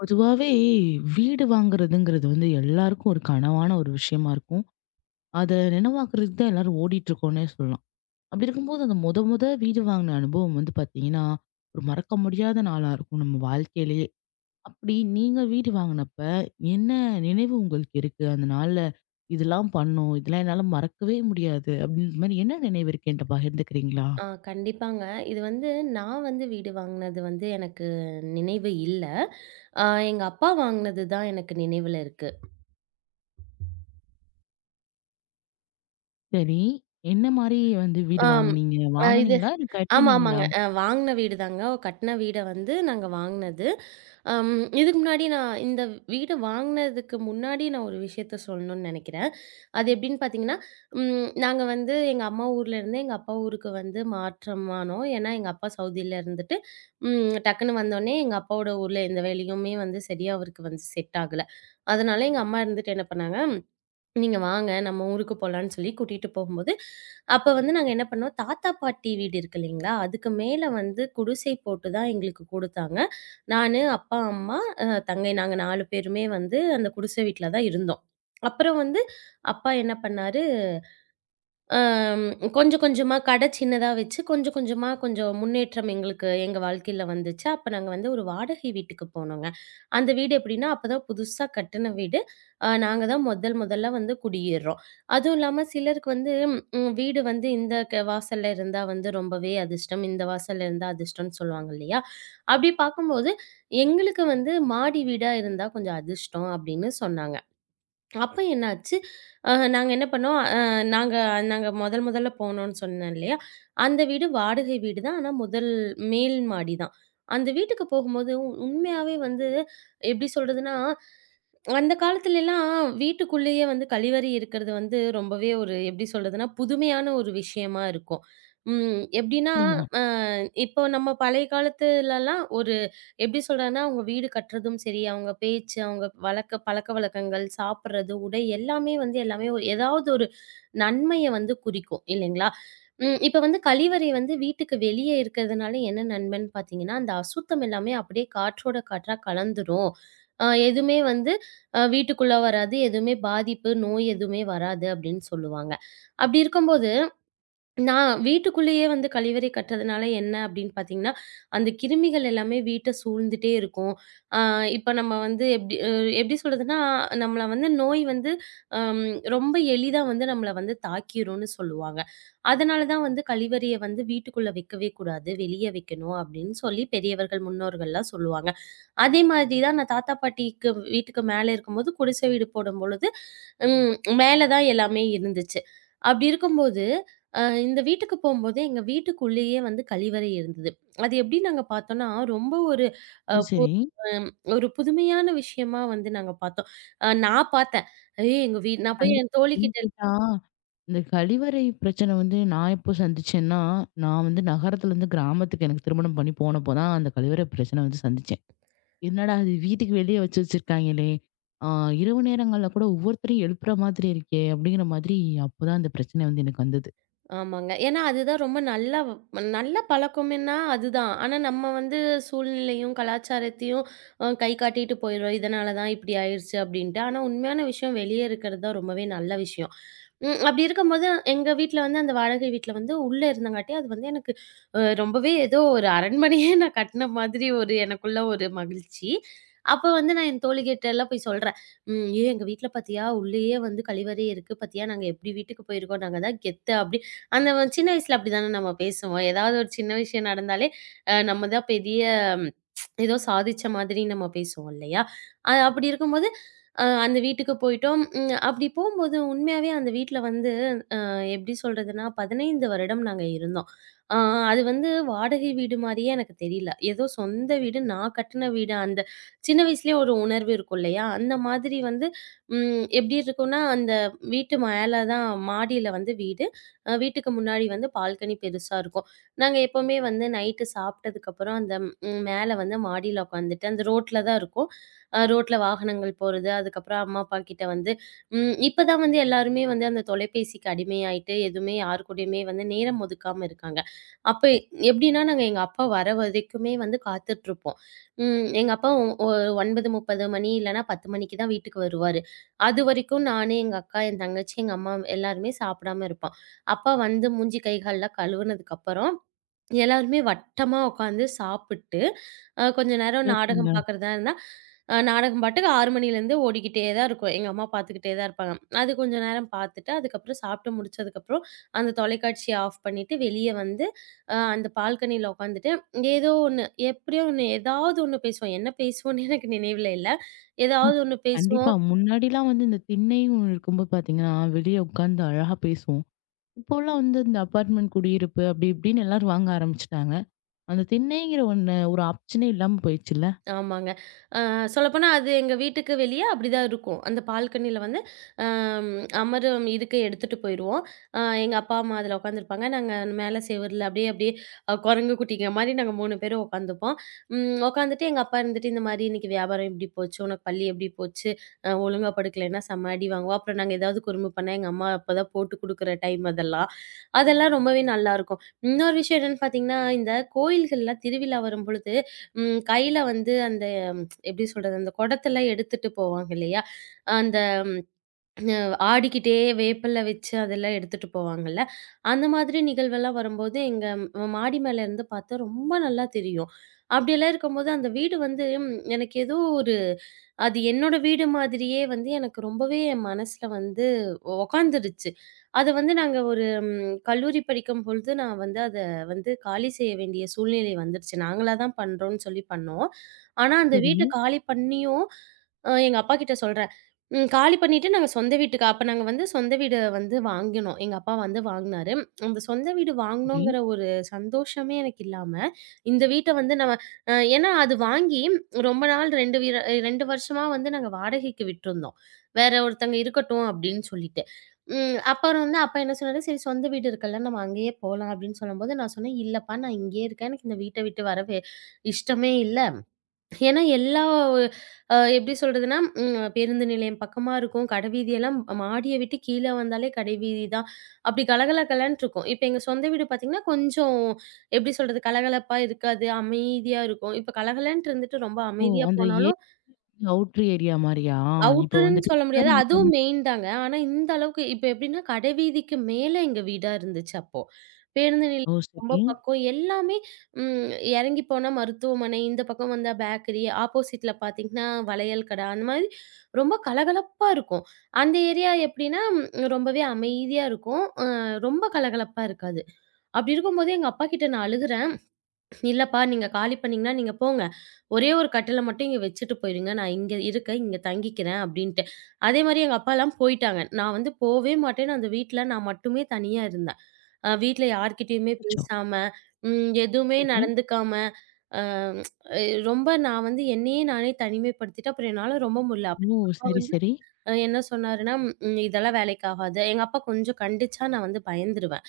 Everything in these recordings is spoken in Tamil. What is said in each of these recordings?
பொதுவாவே வீடு வாங்குறதுங்கிறது வந்து எல்லாருக்கும் ஒரு கனவான ஒரு விஷயமா இருக்கும். அத நினைவாக்குறதுக்கு தான் எல்லாரும் ஓடிட்டு இருக்கோம்னே சொல்லலாம். அப்படி இருக்கும்போது அந்த முத முத வீடு வாங்குன அனுபவம் வந்து பார்த்தீங்கன்னா, ஒரு மறக்க முடியாத நாளா இருக்கும் நம்ம வாழ்க்கையிலேயே. அப்படி நீங்க வீடு வாங்குனப்ப என்ன நினைவு உங்களுக்கு இருக்கு? அந்த நாள்ல இதெல்லாம் பண்ணோம். இதெல்லாம் என்னால மறக்கவே முடியாது. அப்படின்ற மாரி என்ன நினைவு இருக்கு என்ட்ட பகிர்ந்துக்கிறீங்களா? கண்டிப்பாங்க. இது வந்து நான் வீடு வாங்குனது எனக்கு நினைவு இல்ல. அ எங்க அப்பா வாங்குனது தான் எனக்கு நினைவுல இருக்கு. சரி. என்ன மாரி வந்து வீடு ஆம். வாங்குனீங்க? அ இது வாங்குனீங்களா? இல்ல ஆமா, கட்டுனீங்களா? ஆமாங்க. வாங்குன வீடு தாங்க. கட்ன வீட நாங்க வாங்குனது. அம் இதுக்கு முன்னாடி நான் இந்த வீடு வாங்குனதுக்கு முன்னாடி நான் ஒரு விஷயத்த சொல்லணும்னு நெனைக்கிறேன். அது எப்படின்னு பார்த்தீங்கன்னா, நாங்க எங்க அம்மா ஊர்ல இருந்து எங்க அப்பா ஊருக்கு வந்து மாற்றமானோம். ஏன்னா எங்க அப்பா சவுதியில இருந்துட்டு, டக்குன்னு வந்தோனே எங்க அப்பாவோட ஊர்ல எந்த வேலையுமே சரியா அவருக்கு செட் ஆகல. அதனால எங்க அம்மா இருந்துட்டு என்ன பண்ணாங்க, நீங்க வாங்க நம்ம ஊருக்கு போலான்னு சொல்லி கூட்டிட்டு போகும்போது, அப்ப வந்து நாங்க என்ன பண்ணோம், தாத்தா, பாட்டி வீடு இருக்கு இல்லைங்களா? அதுக்கு மேல குடிசை போட்டு தான் எங்களுக்கு குடுத்தாங்க. நானு, அப்பா, அம்மா, தங்கை நாங்க 4 பேருமே அந்த குடிசை வீட்ல தான் இருந்தோம். அப்புறம் வந்து அப்பா என்ன பண்ணாரு. அம் கொஞ்சம் கொஞ்சமா கடை சின்னதா வச்சு, கொஞ்சம் கொஞ்சமா கொஞ்சம் முன்னேற்றம் எங்களுக்கு எங்க வாழ்க்கையில வந்துச்சு. அப்ப நாங்க ஒரு வாடகை வீட்டுக்கு போனோங்க. அந்த வீடு எப்படின்னா, அப்பதான் புதுசா கட்டுன வீடு. நாங்க தான் முதல் முதல்ல குடியேறுறோம். அதுவும் இல்லாம சிலருக்கு வந்து ம் வீடு இந்த க வாசல்ல இருந்தா ரொம்பவே அதிர்ஷ்டம், இந்த வாசல்ல இருந்தா அதிர்ஷ்டம்னு சொல்லுவாங்க இல்லையா? அப்படி பார்க்கும்போது, எங்களுக்கு மாடி வீடா இருந்தா கொஞ்சம் அதிர்ஷ்டம் அப்படின்னு சொன்னாங்க. அப்ப என்னாச்சு, நாங்க என்ன பண்ணோம், அ நாங்க நாங்க முதல் முதல்ல போனோம்னு சொன்னேன் இல்லையா? அந்த வீடு வாடகை வீடு தான். ஆனா, மேல் மாடி தான். அந்த வீட்டுக்கு போகும்போது உண்மையாவே எப்படி சொல்றதுன்னா, அந்த காலத்துலலாம் வீட்டுக்குள்ளேயே கழிவறை இருக்கிறது ரொம்பவே ஒரு எப்படி சொல்றதுன்னா, புதுமையான ஒரு விஷயமா இருக்கும். ம் எப்படின்னா, நிச்சயமா. அ இப்போ நம்ம பழைய காலத்துலலாம் ஒரு எப்படி சொல்றதுன்னா, அவங்க வீடு கட்டுறதும் சரி, அவங்க பேச்சு, அவங்க வழக்க பழக்கவழக்கங்கள், சாப்பிடுறது, உடை எல்லாமே எல்லாமே ஏதாவது ஒரு நன்மைய குறிக்கும் இல்லைங்களா? இப்ப கழிவறை வீட்டுக்கு வெளியே இருக்கிறதுனால என்ன நன்மைன்னு பார்த்தீங்கன்னா, அந்த அசுத்தம் எல்லாமே அப்படியே காற்றோட காற்றா கலந்துரும். எதுவுமே வந்து அ வீட்டுக்குள்ள வராது. எதுவுமே பாதிப்பு, நோய் எதுவுமே வராது அப்படின்னு சொல்லுவாங்க. அப்படி இருக்கும்போது, நான் வீட்டுக்குள்ளேயே கழிவறை கட்டுறதுனால என்ன அப்படின்னு பார்த்தீங்கன்னா, அந்த கிருமிகள் எல்லாமே வீட்ட சூழ்ந்துட்டே இருக்கும். அ இப்ப நம்ம வந்து எப்படி அ எப்படி சொல்றதுன்னா, நம்மள நோய் வந்து அம் ரொம்ப எளிதா நம்மள தாக்கிரும்னு சொல்லுவாங்க. அதனால தான் கழிவறைய வீட்டுக்குள்ள வைக்கவே கூடாது. வெளிய வைக்கணும் அப்படின்னு சொல்லி பெரியவர்கள், முன்னோர்கள்லாம் சொல்லுவாங்க. அதே மாதிரி தான் நான் தாத்தா பாட்டிக்கு வீட்டுக்கு மேல இருக்கும்போது குடிசை வீடு போடும்பொழுது, ம் மேல தான் எல்லாமே இருந்துச்சு. அப்படி இருக்கும்போது, அ இந்த வீட்டுக்கு போம்போது எங்க வீட்டுக்குள்ளேயே கழிவறை இருந்தது. அது எப்படி நாங்க பார்த்தோம்னா, ரொம்ப ஒரு அ பு சரி. அம் ஒரு புதுமையான விஷயமா நாங்க பார்த்தோம். நான் பார்த்தேன். ஏய் எங்க வீ நான் போய் கண்டிப்பா. என் ஏன்னு தோழிகிட்ட கேட்டா, இந்த கழிவறை பிரச்சனை வந்து நான் எப்போ சந்திச்சேன்னா, நான் வந்து நகரத்துலேருந்து கிராமத்துக்கு எனக்கு திருமணம் பண்ணி போனப்போ தான் அந்த கழிவறை பிரச்சனை வந்து சந்திச்சேன். என்னடா இது வீட்டுக்கு வெளியே வச்சு வச்சிருக்காங்களே! ஆ, இரவு நேரங்கள்ல கூட ஒவ்வொருத்தரையும் எழுப்புற மாதிரி இருக்கே! அப்படிங்கிற மாதிரி அப்போதான் அந்த பிரச்சனை வந்து எனக்கு வந்தது. ஆமாங்க. ஏன்னா, அதுதான் ரொம்ப நல்லா வ் நல்ல பழக்கம்ன்னா அதுதான். ஆனா, நம்ம சூழ்நிலையும், கலாச்சாரத்தையும் கை காட்டிட்டு போயிடுறோம். இதனால தான் இப்படி ஆயிருச்சு அப்படின்ட்டு. ஆனா, உண்மையான விஷயம் வெளியே இருக்கிறது தான் ரொம்பவே நல்ல விஷயம். ம். அப்படி இருக்கும்போது எங்க வீட்ல அந்த வாடகை வீட்ல உள்ள இருந்தங்காட்டி, அது எனக்கு ரொம்பவே ஏதோ ஒரு அரண்மனையே நான் கட்டின மாதிரி ஒரு எனக்குள்ள ஒரு மகிழ்ச்சி. அப்ப வந்து நான் என் தோழிகிட்ட எல்லாம் போய் சொல்றேன். ஏய் எங்க வீட்ல பாத்தியா, உள்ளேயே கழிவறை இருக்கு. பாத்தியா நாங்க எப்படி வீட்டுக்கு போயிருக்கோம். நாங்க தான் கெத்து" அப்படி. சின்ன வயசுல அப்படிதானே நம்ம பேசுவோம். ஏதாவது ஒரு சின்ன விஷயம் நடந்தாலே, நம்ம தான் பெரிய ஏதோ சாதிச்ச மாதிரி நம்ம பேசுவோம் இல்லையா? அப்படி இருக்கும்போது, அந்த வீட்டுக்கு போயிட்டோம். அப்படி போம்போது உண்மையாவே அந்த வீட்ல வந்து அ எப்படி சொல்றதுன்னா, 15 வருடம் நாங்க இருந்தோம். அ அது வாடகை வீடு மாரியே எனக்கு தெரியல. ஏதோ சொந்த வீடு, நான் கட்டுன வீடு. அந்த சின்ன வயசுலயே ஒரு உணர்வு இருக்கும் இல்லையா? அந்த மாதிரி வந்து ம் எப்படி இருக்கும்னா, அந்த வீட்டு மேல தான் மாடியில வீடு. வீட்டுக்கு முன்னாடி பால்கனி பெருசா இருக்கும். நாங்க எப்பவுமே நைட்டு சாப்பிட்டதுக்கப்புறம் அந்த ம். மேல மாடியில உட்காந்துட்டு, அந்த ரோட்ல தான் இருக்கும். ரோட்ல வாகனங்கள் போறது, அதுக்கப்புறம் அம்மா, அப்பா கிட்ட வந்து ம் இப்ப தான் எல்லாருமே அந்த தொலைபேசிக்கு அடிமையாயிட்டு, எதுவுமே யார் கூடயுமே நேரம் ஒதுக்காம இருக்காங்க. அப்ப எப்படின்னா, நாங்க எங்க அப்பா வர வரைக்குமே காத்துட்ருப்போம். எங்க அப்பா ஒரு 9:30 மணி இல்லன்னா 10 மணிக்கு தான் வீட்டுக்கு வருவாரு. அது வரைக்கும் நானு, எங்க அக்கா, என் தங்கச்சி, எங்க அம்மா எல்லாருமே சாப்பிடாம இருப்போம். அப்பா மூஞ்சி, கை, கால்லாம் கழுவுனதுக்கப்புறம் எல்லாருமே வட்டமா உட்காந்து சாப்பிட்டு, கொஞ்ச நேரம் நாடகம் சிறப்புங்க. பார்க்குறதா இருந்தா, நாடகம் பாட்டுக்கு 6 மணிலேருந்து ஓடிக்கிட்டே தான் இருக்கும். எங்க அம்மா பார்த்துக்கிட்டே தான் இருப்பாங்க. அது கொஞ்ச நேரம் பார்த்துட்டு, அதுக்கப்புறம் சாப்பிட்டு முடிச்சதுக்கப்புறம், அந்த தொலைக்காட்சிய ஆஃப் பண்ணிட்டு, வெளிய வந்து அ அந்த பால்கனியில உட்காந்துட்டு, ஏதோ ஒண்ணு எப்படியோ ஒண்ணு ஏதாவது ஒண்ணு பேசுவோம். என்ன பேசுவோம்னு எனக்கு நினைவுல இல்ல. ஏதாவது ஒண்ணு பேசுவோம். கண்டிப்பா. முன்னாடிலாம் வந்து இந்த திண்ணையும் இருக்கும்போது பார்த்தீங்கன்னா, வெளியே உட்காந்து அழகா பேசுவோம். இப்போலாம் வந்து இந்த அபார்ட்மெண்ட் குடியிருப்பு அப்படி இப்படின்னு எல்லாரும் வாங்க ஆரம்பிச்சுட்டாங்க. அந்த திண்ணைங்கிற ஒண்ணு ஒரு ஆப்ஷனே இல்லாம போயிடுச்சுல்ல? ஆமாங்க. சொல்லப்போனா அது எங்க வீட்டுக்கு வெளிய அப்படிதான் இருக்கும். அந்த பால்கனியில வந்து அம் அமரும் இருக்கை எடுத்துட்டு போயிருவோம். எங்க அப்பா, அம்மா அதுல உட்காந்துருப்பாங்க. நாங்க மேல செவுருல அப்படியே அப்படியே குரங்கு குட்டிங்க மாரி நாங்க 3 பேரும் உட்காந்துப்போம். உட்காந்துட்டு எங்க அப்பா இருந்துட்டு, "இந்த மாரி இன்னைக்கு வியாபாரம் இப்படி போச்சு, உனக்கு பள்ளி எப்படி போச்சு? ஒழுங்கா படுக்கலைன்னா செம்ம அடி வாங்குவ." அப்புறம் நாங்க ஏதாவது குறும்பு பண்ணா, எங்க அம்மா அப்பதான் போட்டு குடுக்குற டைம் அதெல்லாம். அதெல்லாம் ரொம்பவே நல்லாருக்கும். இன்னொரு விஷயம் என்னன்னு பார்த்தீங்கன்னா, இந்த கோயில்கள்ல திருவிழா வரும்பொழுது கையில அந்த எப்படி சொல்றது? அந்த குடத்தெல்லாம் எடுத்துட்டு போவாங்க இல்லையா? அந்த ஆடிக்கிட்டே வேப்பில வச்சு அதெல்லாம் எடுத்துட்டு போவாங்கல்ல. அந்த மாதிரி நிகழ்வெல்லாம் வரும்போது எங்க ம் மாடி மேல இருந்து பார்த்தா ரொம்ப நல்லா தெரியும். அப்படியெல்லாம் இருக்கும்போது அந்த வீடு எனக்கு ஏதோ ஒரு அது என்னோட வீடு மாதிரியே எனக்கு ரொம்பவே என் மனசுல உக்காந்துருச்சு. அத நாங்க ஒரு கல்லூரி படிக்கும் பொழுது நான் அத காலி செய்ய வேண்டிய சூழ்நிலை வந்துருச்சு. நாங்களா தான் பண்றோம்ன்னு சொல்லி பண்ணோம். ஆனா, அந்த வீட்ட சரி, காலி பண்ணியும் எங்க அப்பாகிட்ட சொல்றேன். காலி பண்ணிட்டு நாங்க சொந்த வீட்டுக்கு அப்ப நாங்க சொந்த வீடு வாங்கினோம். எங்க அப்பா வாங்குனாரு. அந்த சொந்த வீடு சரி. வாங்கணுங்கிற ஒரு சந்தோஷமே எனக்கு இல்லாம, இந்த வீட்ட வந்து நம்ம அ ஏன்னா அது வாங்கி ரொம்ப நாள் 2 வருஷமா நாங்க வாடகைக்கு விட்டிருந்தோம். வேற ஒருத்தங்க இருக்கட்டும் அப்படின்னு சொல்லிட்டு. அப்புறம் அப்பா என்ன சொன்னாரு, "சரி சொந்த வீடு இருக்குல்ல, நம்ம அங்கேயே போலாம்" அப்படின்னு சொல்லும்போது, நான் சொன்னேன், "இல்லப்பா நான் இங்கேயே இருக்கேன். எனக்கு இந்த வீட்ட விட்டு வரவே இஷ்டமே இல்ல. ஏன்னா, எல்லா அ எப்படி சொல்றதுன்னா, பேருந்து நிலையம் பக்கமா இருக்கும். கடைவீதி எல்லாம் மாடிய விட்டு கீழ வந்தாலே கடைவீதி தான். அப்படி கலகல கலன்ட்டு இருக்கும். இப்ப எங்க சொந்த வீடு பார்த்தீங்கன்னா, கொஞ்சம் எப்படி சொல்றது? கலகலப்பா இருக்காது. அமைதியா இருக்கும். இப்ப கலகலன்ட்டு இருந்துட்டு ரொம்ப ஓ! அமைதியா அந்த ஏரி போனாலும் அவுட்ரு ஏரியா மாரியா? இப்ப அவுட்டர்ன்னு வந்துட்டு சொல்ல முடியாது. அதுவும் உதாரணம். மெயின் தாங்க. ஆனா இந்த அளவுக்கு இப்ப எப்படின்னா, கடைவீதிக்கு மேல எங்க வீடா இருந்துச்சு அப்போ. பேருந்து நிலையம் ஓ! ரொம்ப சரி. பக்கம். எல்லாமே ம் இறங்கி போனா மருத்துவமனை, இந்த பக்கம் வந்தா பேக்கரி, ஆப்போசிட்ல பார்த்தீங்கன்னா வளையல் கடை, அந்த மாதிரி ரொம்ப கலகலப்பா இருக்கும். அந்த ஏரியா எப்படின்னா, ரொம்பவே அமைதியா இருக்கும். ரொம்ப கலகலப்பா இருக்காது. அப்படி இருக்கும்போது எங்க அப்பா கிட்ட நான் அழுகுறேன். "இல்லப்பா நீங்க காலி பண்ணீங்கன்னா நீங்க போங்க. ஒரே ஒரு கட்டில மட்டும் இங்க வச்சுட்டு போயிருங்க. நான் இங்க இருக்கேன். இங்க தங்கிக்கிறேன் அப்டின்ட்டு. அதே மாரி எங்க அப்பாலாம் போயிட்டாங்க. நான் போவே மாட்டேன்னு அந்த வீட்ல நான் மட்டுமே தனியா இருந்தேன். வீட்ல யார்கிட்டயுமே அச்சச்சோ! பேசாம, எதுவுமே சரி. நடந்துக்காம, அ ரொம்ப நான் என்னையே நானே தனிமைப்படுத்திட்டு அப்புறம் என்னால ரொம்ப முடியல. அப்ப ஓ! எங்க அப்பா சரி, வந்து சரி. என்ன சொன்னாருன்னா, இதெல்லாம் வேலைக்கு ஆகாது." எங்க அப்பா கொஞ்சம் கண்டிச்சா நான் பயந்துருவேன்.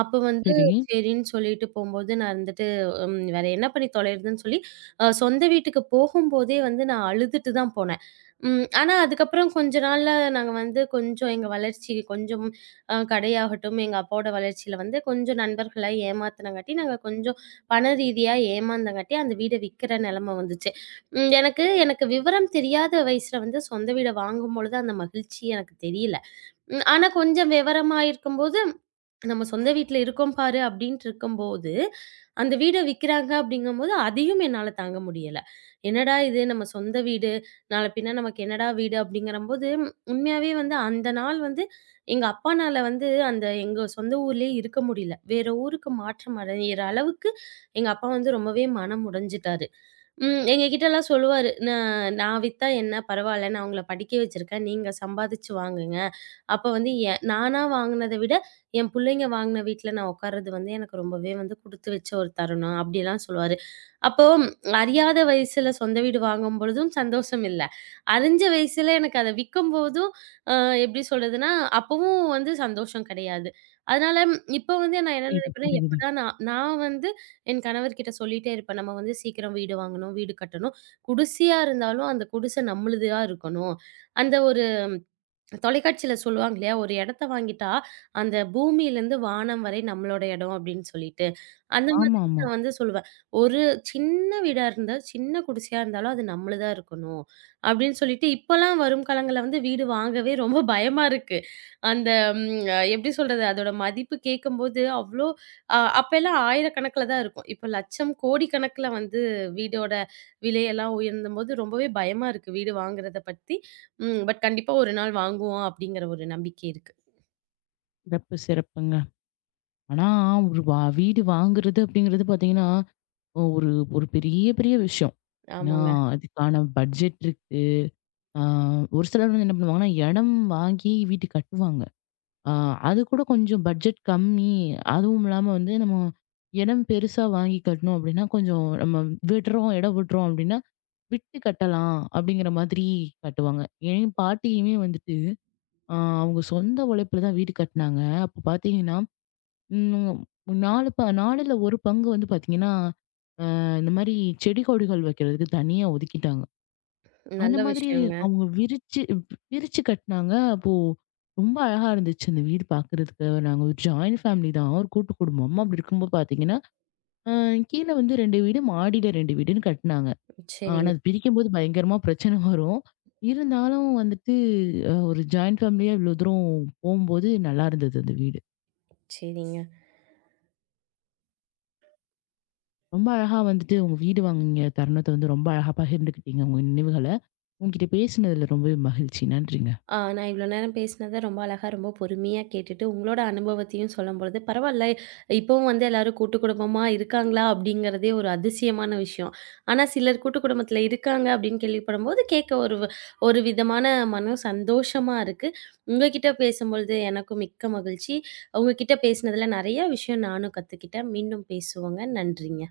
அப்ப வந்து சரி. சரின்னு சொல்லிட்டு போம்போது, நான் இருந்துட்டு வேற என்ன பண்ணி தொலைறதுன்னு சொல்லி, சொந்த வீட்டுக்கு போகும்போதே நான் அழுதுட்டு தான் போனேன். ஆனா அதுக்கப்புறம் கொஞ்ச நாள்ல நாங்க கொஞ்சம் எங்க வளர்ச்சி கொஞ்சம் கடையாகட்டும், எங்க அப்பாவோட வளர்ச்சியில கொஞ்சம் நண்பர்கள ஏமாத்துனங்காட்டி, நாங்க கொஞ்சம் பண ரீதியா ஏமாந்தங்காட்டி அந்த வீட விக்கிற நிலைமை வந்துச்சு. எனக்கு எனக்கு விவரம் தெரியாத வயசுல சொந்த வீட வாங்கும்பொழுது அந்த மகிழ்ச்சி எனக்கு தெரியல. ஆனா கொஞ்சம் விவரமா இருக்கும்போது நம்ம சொந்த வீட்ல இருக்கோம் பாரு அப்படின்ட்டு இருக்கும்போது, அந்த வீட விக்கிறாங்க அப்படிங்கும்போது, அதையும் என்னால தாங்க முடியல. என்னடா இது நம்ம சொந்த வீடு, நாள பின்ன நமக்கு என்னடா வீடு அப்படிங்கிறம்போது, உண்மையாவே அந்த நாள் எங்க அப்பானால அந்த எங்க சொந்த ஊர்லயே இருக்க முடியல. வேற ஊருக்கு மாற்றம் அடையிற அளவுக்கு எங்க அப்பா ரொம்பவே மனம் உடைஞ்சுட்டாரு. ம். எங்ககிட்டலாம் சொல்லுவாரு. நான் வித்தா என்ன பரவால்ல. நான் உங்கள படிக்க வச்சிருக்கேன். நீங்க சம்பாதிச்சு வாங்குங்க. அப்ப வந்து எ நானா வாங்குனத விட, என் புள்ளைங்க வாங்குன வீட்ல நான் உட்கார்றது எனக்கு ரொம்பவே குடுத்து வச்ச ஒரு தருணம்." அப்படிலாம் சொல்லுவாரு. அப்போ அறியாத வயசுல சொந்த வீடு வாங்கும் பொழுதும் சந்தோஷம் இல்ல. அறிஞ்ச வயசுல எனக்கு அத விக்கும்போதும், அ எப்படி சொல்றதுன்னா, அப்பவும் சந்தோஷம் கிடையாது. அதனால இப்போ நான் என்ன புரியுது, நினைப்பேன்னா, புரியுது. எப்படா நான் நான் என் கணவர்கிட்ட சொல்லிட்டே இருப்பேன். நம்ம சீக்கிரம் வீடு வாங்கணும், வீடு கட்டணும். குடிசையா இருந்தாலும் அந்த குடிசை நம்மளுதா இருக்கணும். அந்த ஒரு தொலைக்காட்சியில சொல்லுவாங்க இல்லையா, "ஒரு இடத்த வாங்கிட்டா, அந்த பூமியிலேருந்து வானம் வரை நம்மளோட இடம்" அப்படின்னு சொல்லிட்டு. அந்த மாதிரி ஆமா, ஆமா. நான் சொல்லுவேன். ஒரு சின்ன வீடா இருந்தா, சின்ன குடிசையா இருந்தாலும் அது நம்மளுதா இருக்கணும். அப்படின்னு சொல்லிட்டு இப்பலாம் வரும் காலங்கள்ல வீடு வாங்கவே ரொம்ப பயமா இருக்கு. அந்த ம் எப்படி சொல்றது? அதோட மதிப்பு கேட்கும்போது அவ்ளோ அ அப்பலாம் ஆயிரக்கணக்கில தான் இருக்கும். இப்ப லட்சம், கோடி கணக்கில வீடோட விலையெல்லாம் உயர்ந்தம்போது ரொம்பவே பயமா இருக்கு வீடு வாங்குறத பத்தி. பட் கண்டிப்பா ஒரு நாள் வாங்குவோம் அப்படிங்கிற ஒரு நம்பிக்கை இருக்கு. சிறப்பு, சிறப்புங்க. ஆனா ஒரு வா வீடு வாங்குறது அப்படிங்கிறது பார்த்தீங்கன்னா, ஒரு ஒரு பெரிய, பெரிய விஷயம். ஏன்னா, ஆமாங்க. அதுக்கான பட்ஜெட் இருக்கு. ஆ, ஒரு சிலர் வந்து என்ன பண்ணுவாங்கன்னா, இடம் வாங்கி வீடு கட்டுவாங்க. ஆ, அது கூட கொஞ்சம் பட்ஜெட் கம்மி. அதுவும் இல்லாம வந்து நம்ம இடம் பெருசா வாங்கி கட்டணும் அப்டின்னா, கொஞ்சம் நம்ம விடுறோம், இடம் விடுறோம் அப்டின்னா, விட்டு கட்டலாம் அப்டிங்கிற மாதிரி கட்டுவாங்க. என் பாட்டியுமே வந்துட்டு, ஆ, அவங்க சொந்த உழைப்புல தான் வீடு கட்னாங்க. அப்ப பார்த்தீங்கன்னா, ம் 4 ப 4ல 1 பங்கு வந்து பார்த்தீங்கன்னா, இந்த மாரி செடி கொடிகள் வைக்கிறதுக்கு தனியா ஒதுக்கிட்டாங்க. அந்த நல்ல மாதிரி விஷயங்க. அவங்க விரிச்சு விரிச்சு கட்டினாங்க. அப்போ ரொம்ப அழகா இருந்துச்சு அந்த வீடு பார்க்கறதுக்கு. நாங்க ஒரு ஜாயிண்ட் ஃபேமிலி தான். ஒரு கூட்டு குடும்பம். அப்படி இருக்கும்போது பார்த்தீங்கன்னா, அ கீழ வந்து 2 வீடு, மாடியில 2 வீடுன்னு கட்டினாங்க. ஆனா, சரிங்க, அது பிரிக்கும்போது பயங்கரமா பிரச்சனை வரும். இருந்தாலும் வந்துட்டு ஒரு ஜாயிண்ட் ஃபேமிலியா இவ்வளோ தூரம் போம்போது நல்லா இருந்தது அந்த வீடு. சரிங்க. ரொம்ப அழகா வந்துட்டு உங்க வீடு வாங்குன தருணத்த வந்து ரொம்ப அழகா பகிர்ந்துக்கிட்டீங்க, உங்க நினைவுகள. உங்ககிட்ட பேசினதுல ரொம்பவே மகிழ்ச்சி. நன்றிங்க. நான் இவ்வளோ நேரம் பேசினத ரொம்ப அழகா, ரொம்ப பொறுமையா கேட்டுட்டு, உங்களோட அனுபவத்தையும் சொல்லும்பொழுது, பரவால்ல. இப்பவும் எல்லாரும் கூட்டு குடும்பமா இருக்காங்களா? அப்படிங்கிறதே ஒரு அதிசயமான விஷயம். ஆனா சிலர் கூட்டு குடும்பத்தில இருக்காங்க அப்படின்னு கேள்விப்படும்போது, கேட்க ஒரு விதமான மன சந்தோஷமா இருக்கு. உங்க கிட்ட பேசும்பொழுது எனக்கும் மிக்க மகிழ்ச்சி. உங்க கிட்ட பேசினதில நெறைய விஷயம் நானும் கத்துக்கிட்டேன். மீண்டும் பேசுவோங்க. நன்றிங்க.